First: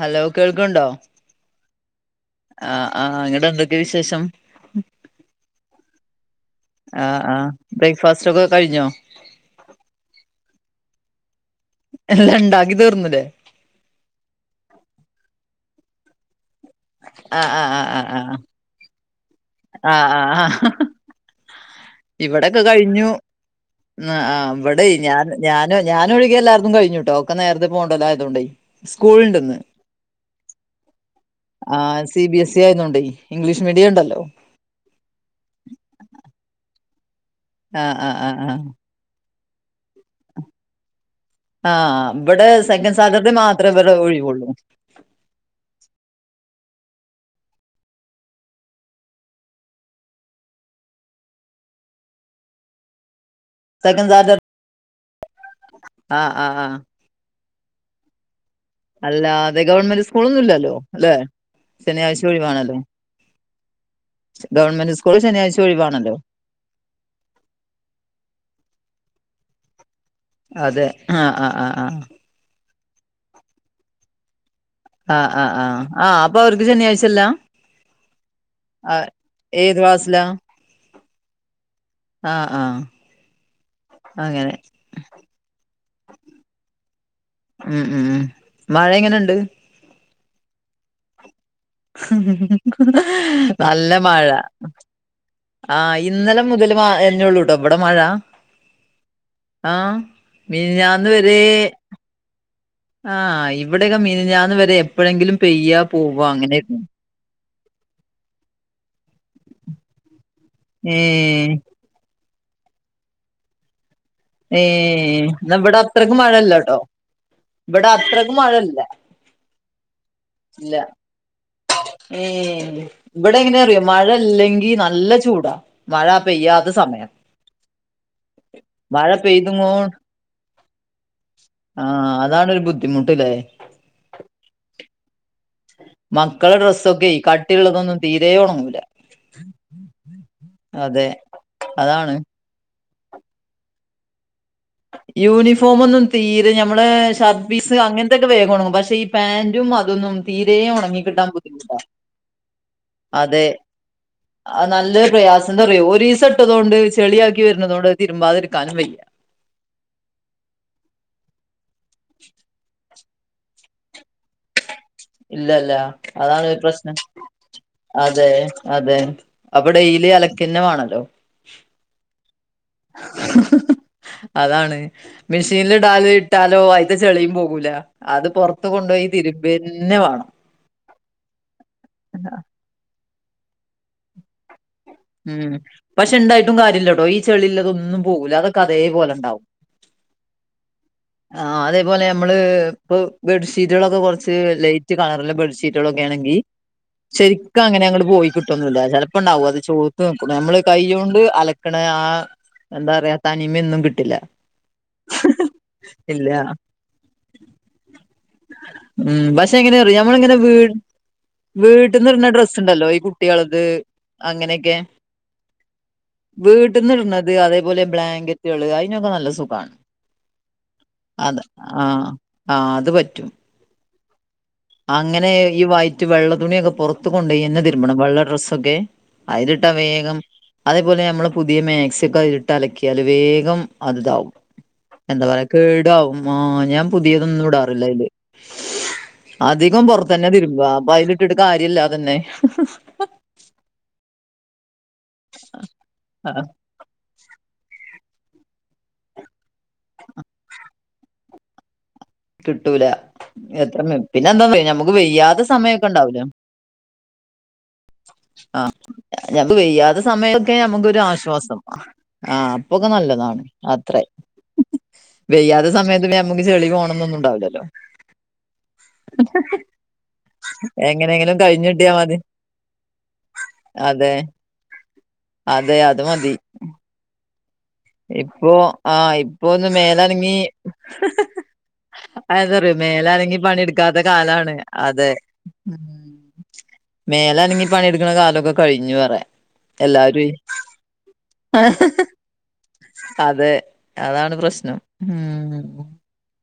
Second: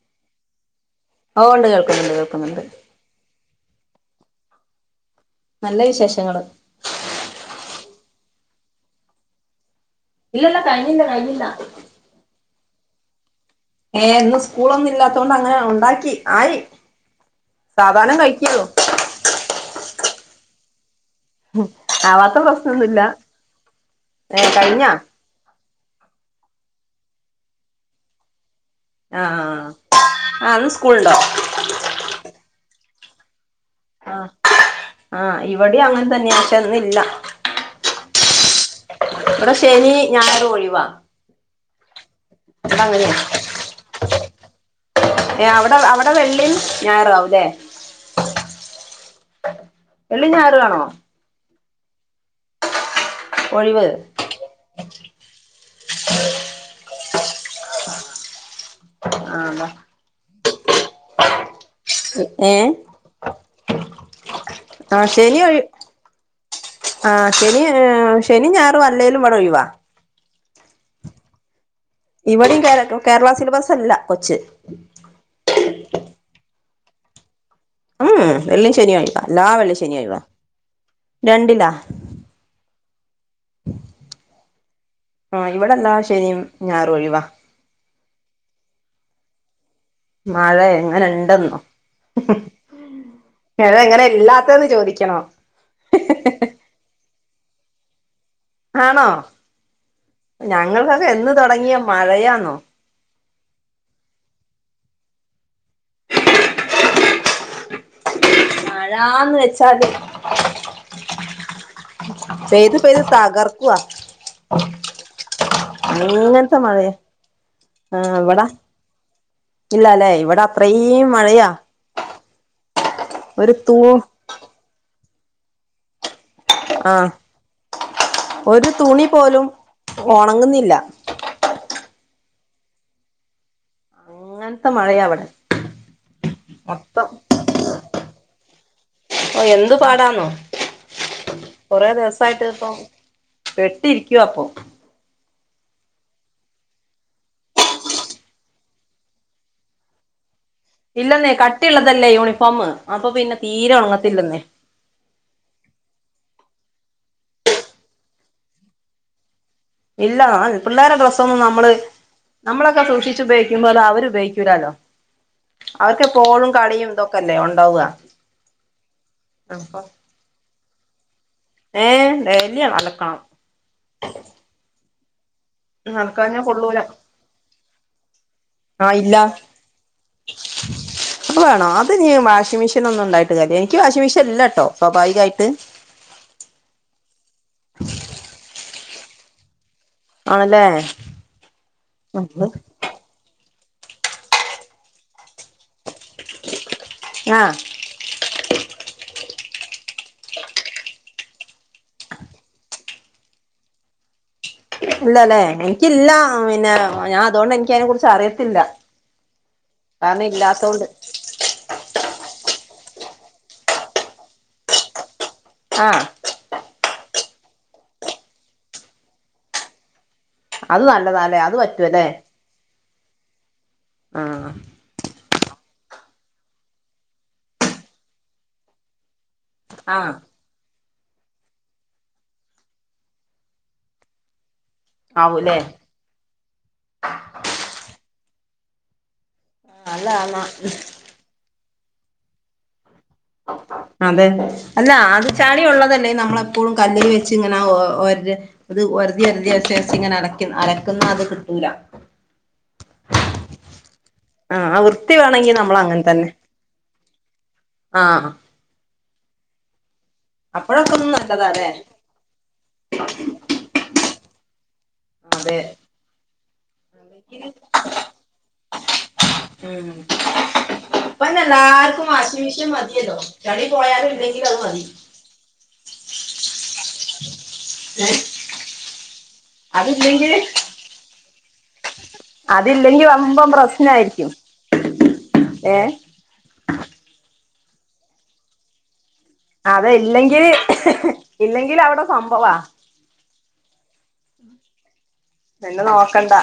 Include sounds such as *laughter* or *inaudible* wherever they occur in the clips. Hello കേൾക്ക്ണ്ടോ ഓണ്ട് കേൾക്ക്ന്ന്ണ്ട് കേൾക്ക്ന്ന്ണ്ട് ആ ന്ന്ട്ടെന്തൊക്കെ വിശേഷം നല്ല വിശേഷങ്ങള് ആ ആ ബ്രേക്ക്ഫാസ്‌റ്റോക്കെ കഴിഞ്ഞോ ഇല്ലല്ല കഴിഞ്ഞില്ല കഴിഞ്ഞില്ല എല്ലാണ്ടാക്കി തീർന്ന്ലെ ഏ ഇന്ന് സ്കൂളൊന്നുല്ലാത്തോണ്ടങ്ങനെ ഒണ്ടാക്കി ആയി ആഹ് സാവധാനം കഴിക്കൊള്ളു ആ ആ ആ ആവാത്ത ഇവിടൊക്കെ പ്രശ്നൊന്നുല്ല കഴിഞ്ഞു ഏ ഇവടെ കഴിഞ്ഞാ ഞാന് ഞാനോ ഞാനൊഴികെ എല്ലാര്തും കഴിഞ്ഞുട്ടോ ഒക്കെ നേര്ത്തെ പോണ്ടതായതോണ്ടെ ആ ആ ന്ന് സ്കൂള്ണ്ടോ ആ സി ബി എസ് ഇ ആയതോണ്ടേ ഇംഗ്ലീഷ് മീഡിയം ആ ണ്ടല്ലോ ആ ഇവടേം അങ്ങൻത്തെന്നെ പശെ ഇന്നില്ല ആ ആ ആ ആ ഇവടെ ശനി ഞായറും ഒയ്വാ ആ ഇവടെ സെക്കൻ സാറ്റർഡേ മാത്രെ ഇവടെ ഒയ്വുള്ളൂ ഏ അവടെ അവടെ വെള്ളീം ഞായറാവുലെ വെള്ളി ഞായറാണോ ഒയ്വ് ആ ആ ആ അല്ല ആ അതെ ഗവൺമെന്റ് സ്കൂളൊന്നുല്ലല്ലോ ല്ലെ ശനിയായ്ച ഏ ഒഴിവാണല്ലോ ഗവണ്മെന്റ് സ്കൂള് ശനിയായ്ച ഒഴിവാണല്ലോ ആ ശെനി ശെനിം ഞാറും അല്ലേലും ഇവടെ ഒയ്വാ അതെ ആ ആ ആ ആ ഇവിടിം കേ കേരള സിലബസ് അല്ല കൊച്ച് ആ ആ ആ ആ അപ്പ അവർക്ക് ശെനിയായ്ച്ച ഇല്ല ഉം വെള്ളി ശെനി ഒയ്വ എല്ലാ വെള്ളി ഏത് ശെനി ഒയ്വ ക്ലാസ്സിലാ രണ്ടില ആ ആ അങ്ങനെ ആ ഇവിടെല്ലാ ശെനിം ഞാറൊഴിവാ ഉം ഉം മഴ എങ്ങനെണ്ട് മഴ എങ്ങനെണ്ടെന്നോ നല്ല എങ്ങനെ മഴ ഇല്ലാത്തന്ന് ചോദിക്കണോ ആ ഇന്നലെ മുതൽ മാ ന്നെള്ളൂട്ടോ ഇവടെ മഴ ആണോ ആഹ് ഞങ്ങൾക്കൊക്കെ മിനിഞ്ഞാന്ന് എന്ന് തൊടങ്ങിയാ മഴയാന്നോ ആ ഇവിടെയൊക്കെ മിനിഞാന്ന് വരെ എപ്പോഴെങ്കിലും പെയ്യാ പോവ അങ്ങനെര്ന്നു മഴാന്ന് വെച്ചാത് ഏ പെയ്തു പെയ്ത് തകർക്കുവാ ഏ ന്നവടത്രക്ക് മഴല്ല അങ്ങനത്തെ ട്ടോ മഴയാ ഇവടത്രക്ക് മഴല്ല ഇല്ലലെ ഇവിടെ അത്രീം മഴയാ ഏ ഒരു ഇവടെങ്ങനെ തൂ അറിയോ മഴല്ലെങ്കി നല്ല ചൂടാ മഴ പെയ്യാത്ത സമയം ആഹ് ഒരു തുണി മഴ പോലും പെയ്തുങ്ങോ ഒണങ്ങുന്നില്ല ആ അതാണൊരു ബുദ്ധിമുട്ട്ലെ ങ്ങൻത്തെ മഴയാ ഇവടെ മക്കളെ ഡ്രസ്സൊക്കെ ഈ കട്ടിയുള്ളതൊന്നും തീരെ ഒണങ്ങൂല്ല ഓ എന്ത് പാടാന്നോ അതെ കൊറേ അതാണ് ദിവസായിട്ട് ഇപ്പം പെട്ടിരിക്കുവ അപ്പൊ യൂണിഫോമ ഒന്നും തീരെ നമ്മളെ ഷർട്ട് പീസ് അങ്ങനത്തൊക്കെ വേഗം ഒണങ്ങും പക്ഷെ ഈ പാന്റും അതൊന്നും തീരെ ഉണ ഇല്ലെന്നേ കട്ടിയുള്ളതല്ലേ യൂണിഫോമ് അപ്പൊ പിന്നെ തീരെ ഉണങ്ങത്തില്ലെന്നേ അഹ് നല്ല പ്രയാസംന്തറിയൊ ഒരീസട്ടതോണ്ട് ചെളിയാക്കി വര്ണതോണ്ട് തിരുമ്പതിടുക്കാനും വയ്യ ഇല്ല പിള്ളേരെ ഡ്രസ്സ ഒന്നും നമ്മള് നമ്മളൊക്കെ സൂക്ഷിച്ച് ഉപയോഗിക്കുമ്പോ അത് അവർ ഉപയോഗിക്കൂരല്ലോ ഇല്ലല്ല അതാണ് ഒരു പ്രശ്നം ഇതൊക്കെല്ലേ ഉണ്ടാവുക അതെ അതെ അപ്പ അപ്പൊ ഡെലി അലക്കന്നമാണല്ലോ ഏ ഡെയലി അലക്കണം അതാണ് മെഷീനിൽ ഡാല് അലക്കാഞ്ഞാ ഇട്ടാലോ കൊള്ളൂല അയിത്ത ചെളിയും പോകൂല്ല അത് പുറത്ത് ആ കൊണ്ടോയി ഇല്ല തിരുമ്പന്നെ വാണം *inaudible* അത് വേണം അത് ഞ്ഞ് വാഷിംഗ് മെഷീ ഒന്നും ഉണ്ടായിട്ട് കാര്യല്ല എനിക്ക് വാഷിമെഷീ ഇല്ലാട്ടോ ഉം പക്ഷെ ഇണ്ടായിട്ടും കാര്യല്ല ടോ ഈ ചെളില്ലതൊന്നും പോകൂല്ല അതൊക്കെ അതേപോലെ ഇണ്ടാവും ആണല്ലേ ആഹ് അതേപോലെ നമ്മള് ഇപ്പൊ ബെഡ്ഷീറ്റുകളൊക്കെ കുറച്ച് ലൈറ്റ് കളറില ബെഡ്ഷീറ്റുകളൊക്കെ ണെങ്കി ആഹ് ശരിക്കും അങ്ങനെ അങ്ങട് പോയി കിട്ടുംന്നുല്ല ചിലപ്പോ ഉണ്ടാവും അത് ചോ നമ്മള് കൈണ്ട് അലക്കണ ആഹ് എന്താ പറയാ തനിമയൊന്നും കിട്ടില്ല ഇല്ലല്ലേ എനിക്കില്ല ഇല്ല പിന്നെ ഞാൻ അതൊണ്ട് എനിക്ക അതിനെ കുറിച്ച് അറിയത്തില്ല ഉം താന ഇല്ല തോണ്ട് വീട്ട്ന്ന്ട്ണ ഡ്രസ് ഉണ്ടല്ലോ ഈ കുട്ട്യാള്ത് അങ്ങനെയൊക്കെ ആഹ് വീട്ട്ന്ന്ട്ണത് അതേപോലെ ബ്ലാങ്കറ്റ്കള് അയി നൊക്കെ നല്ല സുഖാണ് അത് അത നല്ലതാല്ലേ അത് പറ്റുവല്ലേ ആഹ് ആഹ് അത് പറ്റും ആഹ് അങ്ങനെ ഈ വയിറ്റ് വെള്ള തുണിയൊക്കെ പുറത്ത് കൊണ്ടോയന്നെ തിരുമ്പണം വെള്ള ഡ്രസ്സൊക്കെ അയി ഇട്ട ആഹ് വേഗം അതേപോലെ നമ്മള് പുതിയ മേക്സി ഒക്കെ അയില് ഇട്ട് അലക്കിയാല് വേഗം അത് താവും എന്താ പറയാ ആവൂല്ലേ കേടാവും മ്മാ ഞാ പുതിയതൊന്നും ഇടാറില്ല അയില് അധികം അല്ല പുറത്ത് തന്നെ എന്നാ തിരുമ്പ അപ്പൊ അയില് ഇട്ടിട്ട് കാര്യല്ലാതന്നെ അതെ അല്ല അത് ചളി ഉള്ളതല്ലേ ആ, നമ്മളെപ്പോളും കല്ലില് വെച്ച് ഇങ്ങനെ ഒര അത് ഒര്തി അര്തി ഒര്ച്ച് ഒര്ച്ച് ഇങ്ങനെ അല അലക്കുന്ന അത് കിട്ടൂല കിട്ടൂല എത്ര പിന്നെ എന്താ ആഹ് നമുക്ക് വൃത്തി വെയ്യാത്ത വേണമെങ്കിൽ നമ്മൾ സമയക്കെ അങ്ങനെ ഉണ്ടാവൂല്ലേ തന്നെ ആഹ് ആഹ് ഞ വെയ്യാതെ സമയൊക്കെ നമുക്ക് അപ്പഴൊക്കെ ഒരു ഒന്നും ആശ്വാസം നല്ലതാല്ലേ ആഹ് അപ്പൊക്കെ നല്ലതാണ് അത്രേ അതെ വെയ്യാത്ത സമയത്ത് പ്പിനെ നമ്മുക്ക് ചെളി പോണംന്നൊന്നും ഉണ്ടാവില്ലല്ലോ ഉം പ എങ്ങനെങ്കിലും കഴിഞ്ഞിട്ടിയാ എല്ലാർക്കും മതി വാഷിമിഷി മതിയല്ലോ ചളി പോയാലും അതെ ഇല്ലെങ്കിൽ അത് മതി അതെ അത് ഏ ഇപ്പോ ആഹ് ഇപ്പൊ ഒന്ന് അതില്ലെങ്കിൽ മേലനങ്ങി അതന്തറിയോ അതില്ലെങ്കി മേലനങ്ങി വമ്പം പണിടുക്കാത്ത പ്രശ്നായിരിക്കും കാലാണ് അതെ ഏ മേലനങ്ങി പണിയെട്ക്ക്ണ കാലക്കെ കഴിഞ്ഞു പറെ അത ഇല്ലെങ്കി ഇല്ലെങ്കിലവടെ സംഭവാ അതെ അതാണ് പ്രശ്നം കണ്ട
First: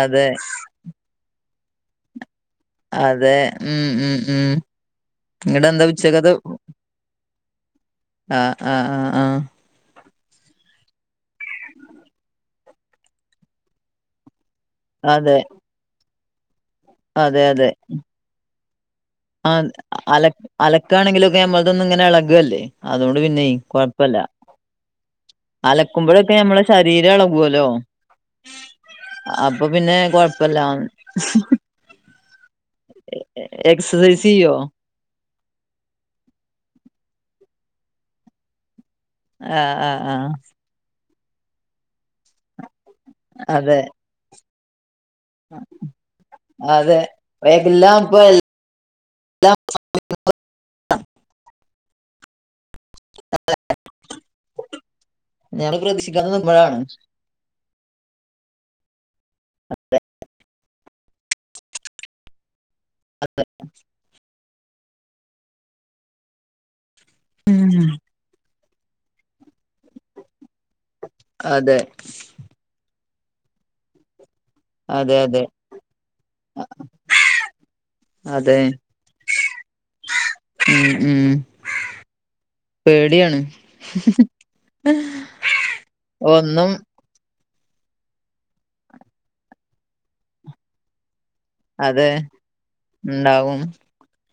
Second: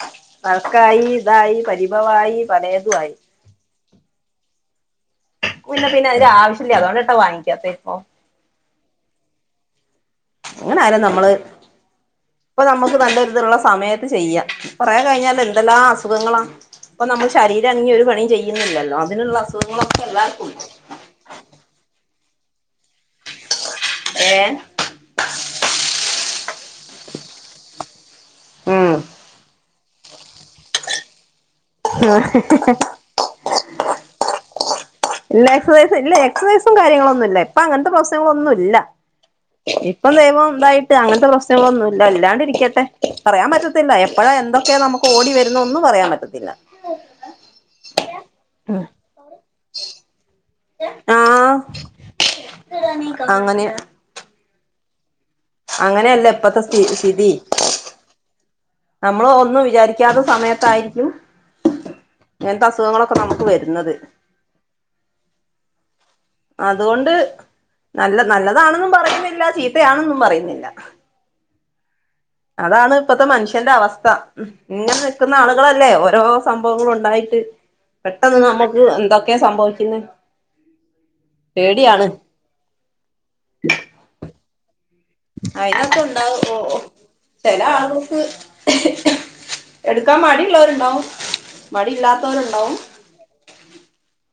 അതെ കയി ഇതായി പരിഭവായി. പലേതും ആയി അതെ ഉം ഉം ഉം നിങ്ങടെ എന്താ പിന്നെ പിന്നെ അവര് ഉച്ചക്കത്തെ ആവശ്യമില്ലേ അതുകൊണ്ട്ട്ടാ വാങിക്കതോ ഇപ്പൊ ആഹ ആഹ് ആഹ് ആഹ അങ്ങനെ ആലും നമ്മള് ഇപ്പൊ നമ്മുക്ക് നല്ല ഇതുള്ള സമയത്ത് ചെയ്യാം. കുയ അതെ കഴിഞ്ഞാൽ എന്തെല്ലാം അസുഖങ്ങളാ ഇപ്പൊ നമ്മൾ അതെ അതെ ശരീരം അങ്ങി ഒരു പണിയും ചെയ്യുന്നില്ലല്ലോ. ഇതിലുള്ള അസുഖങ്ങൾ എല്ലാവർക്കും ഉണ്ടാവും വക്കാണെങ്കിലൊക്കെ നമ്മ അതൊന്നും ഇങ്ങനെ ഇളകല്ലേ അതുകൊണ്ട് പിന്നെയ കൊഴപ്പല്ല. ഏഹ് അലക്കുമ്പോഴൊക്കെ നമ്മെ ശരീരം ഇളകുവല്ലോ. ഉം അപ്പൊ പിന്നെ കൊഴപ്പല്ല. *inaudible* എക്സസൈസ് ചെയ്യോ? ഇല്ല എക്സസൈസും ഇല്ല എക്സസൈസും കാര്യങ്ങളൊന്നുമ ഇപ്പ അങ്ങനത്തെ പ്രശ്നങ്ങളൊന്നും ഇല്ല. ആഹ് ആഹ് ഇപ്പൊ ആഹ് ദൈവം എന്തായി. അങ്ങനത്തെ പ്രശ്നങ്ങളൊന്നുമ ഇല്ല ഇല്ലാണ്ട് ഇരിക്കട്ടെ പറയാൻ അതെ പറ്റത്തില്ല. എപ്പോഴാ എന്തൊക്കെയ നമുക്ക്. കോ ഓടി വരുന്നു ഒന്നും പറയാൻ പറ്റത്തില്ല. അതെ എല്ലാം ഇപ്പൊ ആഹ അങ്ങനെ *inaudible* ഞമ്മള് അങ്ങനെയല്ല പ്രതീക്ഷിക്കാതെ ഇപ്പത്തെ സ്ഥ നിക്കുമ്പഴാണ് സ്ഥിതി. നമ്മൾ ഒന്നും വിചാരിക്കാത്ത സമയത്തായിരിക്കും. എങ്ങനന്ത അസുഖങ്ങളൊക്കെ അതെ നമുക്ക് വരുന്നത്. അതുകൊണ്ട് ഉം. നല്ല നല്ലതാണെന്നും പറയുന്നില്ല ചീത്തയാണും പറയുന്നില്ല. അതെ അതാണ് ഇപ്പത്തെ മനുഷ്യന്റെ അവസ്ഥ. ഉ ഇങ്ങനെ അതെ നിക്കുന്ന അതെ ആളുകളല്ലേ ഓരോ സംഭവങ്ങളും ഉണ്ടായിട്ട്. പെട്ടെന്ന് അതെ നമ്മുക്ക് എന്തൊക്കെയ സംഭവിക്കുന്ന് ഉം ഉം പേടിയാണ്. പേടിയാണ്. ഉം അയിനകത് ഉണ്ടാവ ഓ ഒന്നും ഓ ചില ആളുകൾക്ക് എടുക്കാൻ മടിഉളളവർണ്ടാവും. അതെ ഉണ്ടാവും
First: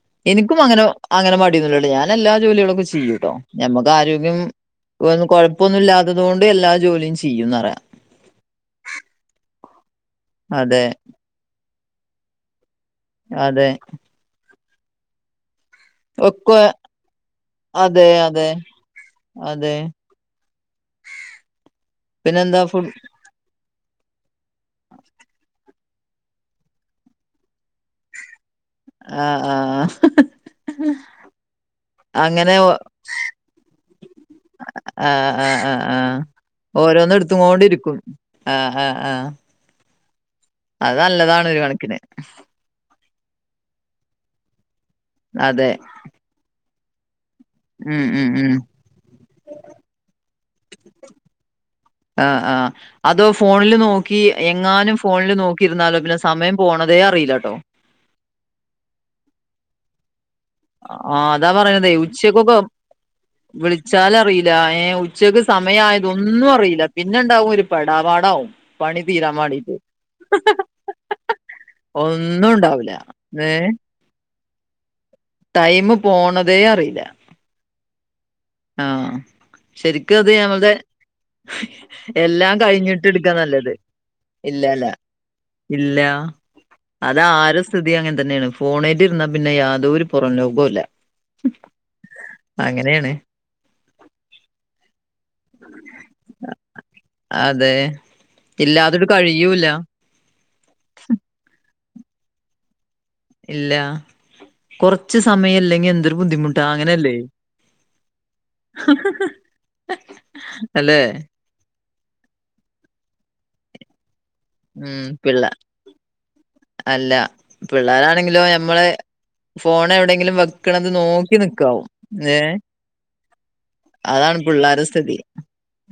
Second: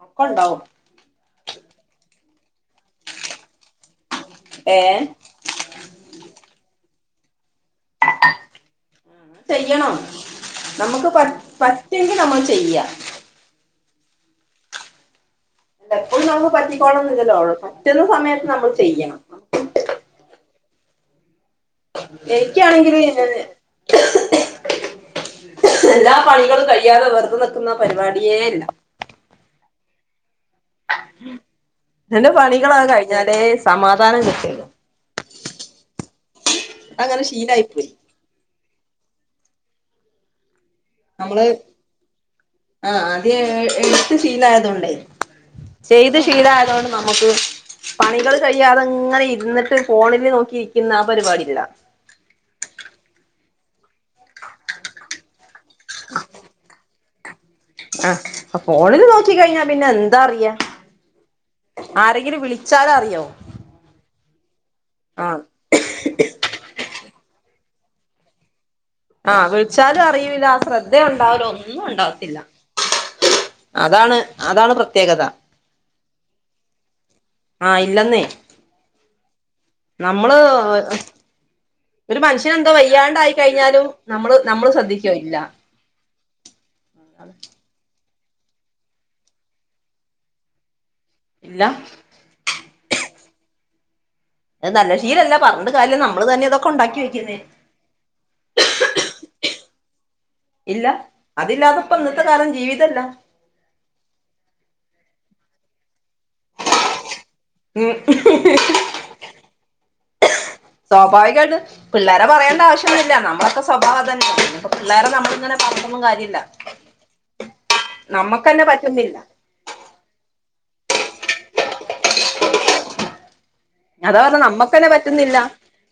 ഒക്കെ എനിക്കും ഉണ്ടാവും അങ്ങനെ. അങ്ങനെ മടിയൊന്നുമല്ല ഞാൻ എല്ലാ ജോലികളുംക്കെ ചെയ്യൂം കേട്ടോ ഞമ്മുക്ക് ആരോഗ്യം. ഏ ഇപ്പൊന്നും ഇല്ലാത്തതുകൊണ്ട്. എല്ലാ ജോലിയും ചെയ്യുംന്ന് അറിയാം ചെയ്യണം അതെ നമുക്ക് പറ്റെങ്കിൽ നമ്മൾ ചെയ്യാം. അതെ എപ്പോഴും നമുക്ക് ഒക്കെ പറ്റിക്കോണം എന്നില്ലല്ലോ പറ്റുന്ന അതെ സമയത്ത് അതെ നമ്മൾ ചെയ്യ. അതെ പിന്നെന്താ ഫുഡ് എനിക്കാണെങ്കില്. ന് എല്ലാ പണികളും കഴിയാതെ വെറുത നിക്കുന്ന പരിപാടിയേ ഇല്ല. ആഹ് ആഹ് ഉം എന്റെ പണികളാ കഴിഞ്ഞാലേ സമാധാനം കിട്ടാളു. ആഹ ആഹ് ആഹ് ആഹ ഓരോന്ന് അങ്ങനെ എടുത്ത് ശീലായി പോയി കൊണ്ടിരിക്കും. ആഹ് ആഹ് ആഹ് അത് നമ്മള് നല്ലതാണ് ഒരു കണക്കിന്. ആ ആദ്യ എടുത്ത് സീല ആയതുകൊണ്ട്. അതെ ചെയ്ത് ശീലയതുകൊണ്ട് നമുക്ക്. ഉം ഉം പണികൾ ഉം കഴിയാതെങ്ങനെ ഇരുന്നിട്ട് ഫോണില് നോക്കി ഇരിക്കുന്ന ആ പരിപാടില. ആ ആ് അതോ ഫോണിൽ നോക്കി എങ്ങാനും ഫോണിൽ നോക്കിയിരുന്നാലോ പിന്നെ സമയം പോണത്. അതേ അറിയില്ലാട്ടോ. ആഹ ഫോണില് നോക്കിക്കഴിഞ്ഞാ പിന്നെ എന്താറിയാ ആ അതാ പറയുന്നതേ ഉച്ചക്കൊക്കെ വിളിച്ചാലും അറിയോ വിളിച്ചാലറിയില്ല. ഏ ആ ഉച്ചക്ക് സ സമയായതൊന്നു അറീല പിന്നെ ഇണ്ടാവും ഒരു പെടാപാടാവും. പണി തീരാൻ ആഹ് വാണ്ടീട്ട് വിളിച്ചാലു അറിയൂല ശ്രദ്ധ യുണ്ടാവുല ഒന്നു ഇണ്ടാവത്തില്ല. ഒന്നും ഉണ്ടാവൂല അതാണ്, അതാണ് പ്രത്യേകത. ടൈം പോണതേ അറീല. ആഹ് ഇല്ലെന്നേ ആഹ് ശെരിക്കു അത് നമ്മള് നമ്മടെ ഒരു എല്ലാം മനുഷ്യന് എന്തോ കഴിഞ്ഞിട്ട് വയ്യാണ്ടായി ഇട്ക്ക് നല്ലത് കഴിഞ്ഞാലും നമ്മള് നമ്മള് ഇല്ലല്ല ശ്രദ്ധിക്കോ ഇല്ല ഇല്ലാ അത് ആര സ്ഥിതി അങ്ങൻ തന്നെയാണ് ഫോണേറ്റ് ഇര്ന്നാ പിന്നെ യാതൊരു പുറം ലോകവും ഇല്ല. ഇല്ല അങ്ങനെയാണ്. അഹ് നല്ല ശീലല്ല. പറഞ്ഞിട്ട് കാര്യല്ല നമ്മള് തന്നെ ഇതൊക്കെ ഉണ്ടാക്കി വെയ്ക്കുന്നേ. അതെ ഇല്ലാതൊട്ടു കഴിയൂല്ല. ഇല്ല അതില്ലാതെ ഇപ്പ ഇന്നത്തെ കാലം ജീവിതല്ല. ഇല്ല കൊറച്ച് സമയം ഇല്ലെങ്കി എന്തൊരു ബുദ്ധിമുട്ടാ അങ്ങനെ അല്ലേ ഉം *unintelligible* അല്ലെ സ്വാഭാവികാണ്. പിള്ളേരെ പറയേണ്ട ആവശ്യൊന്നുല്ല നമ്മളൊക്കെ സ്വഭാവം അതെന്നെ യാണ് അപ്പൊ ഉം പിള്ളേരെ പിള്ള നമ്മളിങ്ങനെ പറഞ്ഞിട്ടൊന്നും കാര്യല്ല അല്ല നമ്മക്ക്ന്നെ പറ്റുന്നില്ല. ഫോണ് എവിടെങ്കിലും വെക്ക്ണത് നോക്കി നക്കാവും ഏഹ് അതാ പറഞ്ഞ നമ്മക്ക്ന്നെ സ്ഥിതി. പറ്റുന്നില്ല.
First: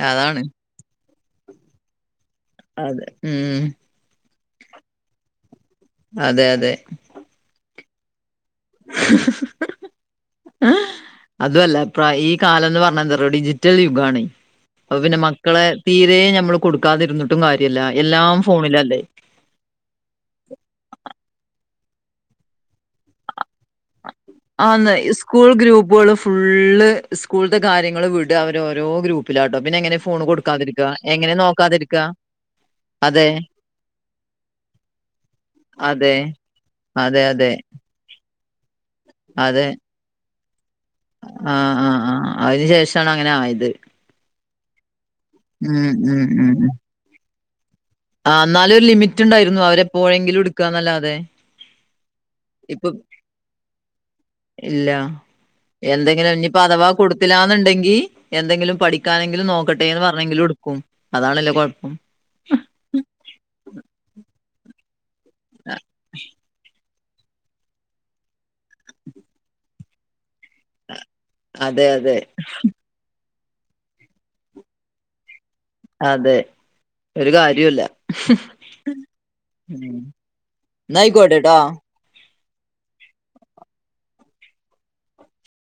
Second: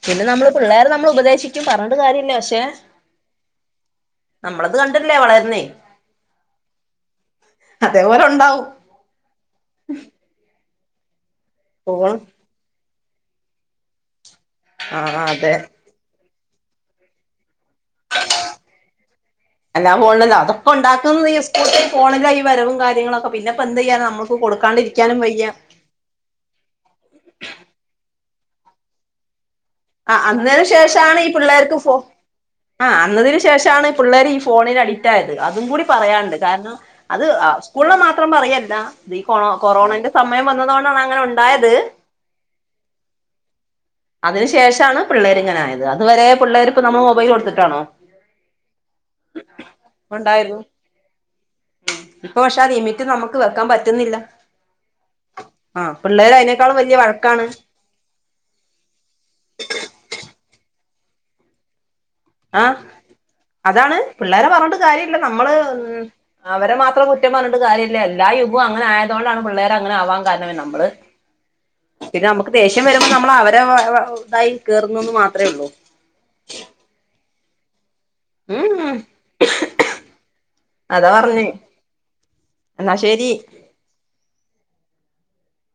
പിന്നെ അതാണ് നമ്മള് പിള്ളേരെ നമ്മൾ ഉപദേശിക്കും പർഞ്ഞിട്ട് കാര്യല്ല. പക്ഷെ അതെ ഉം നമ്മൾത് കണ്ടല്ലേ വളര്ണെ അതെ അതെ അതെ പോലെ ഉണ്ടാവും. അതു അല്ല ഇപ്പ ഫോൺ ഈ കാലംന്ന് പർഞ്ഞത് റെഡിജിറ്റൽ യുഗാണ് അപ്പൊ പിന്നെ ആഹ് അതെ മക്കളെ തീരെ നമ്മള് കൊടുക്കാതിരുന്നിട്ടും കാര്യല്ല, എല്ലാം ഫോണിലല്ലേ എല്ലാം ഫോണില് അതാ അതൊക്കെ ഉണ്ടാക്കുന്നുന്നത് ഈ സ്കൂൾത്തെ ഒരു ഫോണില ഈ വരവും കാര്യങ്ങളൊക്കെ പിന്നെപ്പോഎന്ത്യ്യാനാ നമ്മള് ആന്ന് സ്കൂൾ ഗ്രൂപ്പുകള് ഫുള്ള് സ്കൂൾത്തെ കാര്യങ്ങള് വിട് അവര് ഓരോ ഗ്രൂ പ്പിലാട്ടോ പിന്നെ എങ്ങനെ ഫോൺ ആഹ് അന്നതിന് കൊടുക്കാതിരിക്ക് എങ്ങനെ നോക്കാതിരിക്ക്. ആ അന്നതിന് ശേഷാണ് പിള്ളേര് ഈ ഫോണിന് അഡിക്റ്റ് ആയത് അതും കൂടി അതെ പറയാണ്ട് കാരണം അത് അതെ അതെ സ്കൂൾനെ മാത്രം പറയല്ല. ഇത് ഈ കൊ അതെ കൊറോണന്റെ സമയം വന്നതോണ്ടാണ് അങ്ങനെ ആഹ് ഉണ്ടായത് ആഹ് ആഹ് അയിന് ശേഷാണ് അങ്ങനെ ആയത്. അതിനു ശേഷാണ് പിള്ളേര് ഇങ്ങനെ ആയത്. ഉം അത് ഉം വരെ പിള്ളേര്പ്പ നമ്മള് മൊബൈല് കൊട്ത്തിട്ടാണോ. ആ ഇന്നാലു ഒരു ലിമിറ്റ് ഇണ്ടായിരുന്നു. അവര് എപ്പോയെങ്കിലും ഉണ്ടായിരുന്നു ഇട്ക്ക്ന്നല്ലാതെ ഇപ്പൊ പക്ഷെ ആ ലിമിറ്റ് നമുക്ക് വെക്കാൻ പറ്റുന്നില്ല. ഇല്ല ആ എന്തെങ്കിലും പിള്ളേര് ഇഞ്ഞ്പ്പ അതിനേക്കാളും അതവാ വലിയ വഴക്കാണ് കൊട്ത്ത്ലാന്ന്ണ്ടെങ്കി എന്തെങ്കിലും പഠിക്കാനെങ്കിലും നോക്കട്ടേന്ന് പർഞ്ഞെങ്കിലും എടുക്കും അതാണല്ലോ കൊഴപ്പം. ആഹ് അതാണ് പിള്ളേരെ പറഞ്ഞിട്ട് കാര്യല്ല, നമ്മള് ഉം അവരെ മാത്രം കുറ്റം പർഞ്ഞിട്ട് കാര്യല്ല എല്ലാ യുഗവും അങ്ങനെ ആയതോണ്ടാണ് പിള്ളേര് അങ്ങനെ ആവാൻ കാരണമേ നമ്മ - മ്മള്, അതെ അതെ പിന്നെ നമ്മക്ക് ദേഷ്യംവെര്മ്പ നമ്മള് അവരെ വ ഇതായി കേറുന്നൂന്ന് മാത്രേ ഒള്ളൂ. അതെ, ഒരു കാര്യോല്ല. ഉം ഇന്നായിക്കോട്ടെട്ടോ ഇന്നാ ശെരി.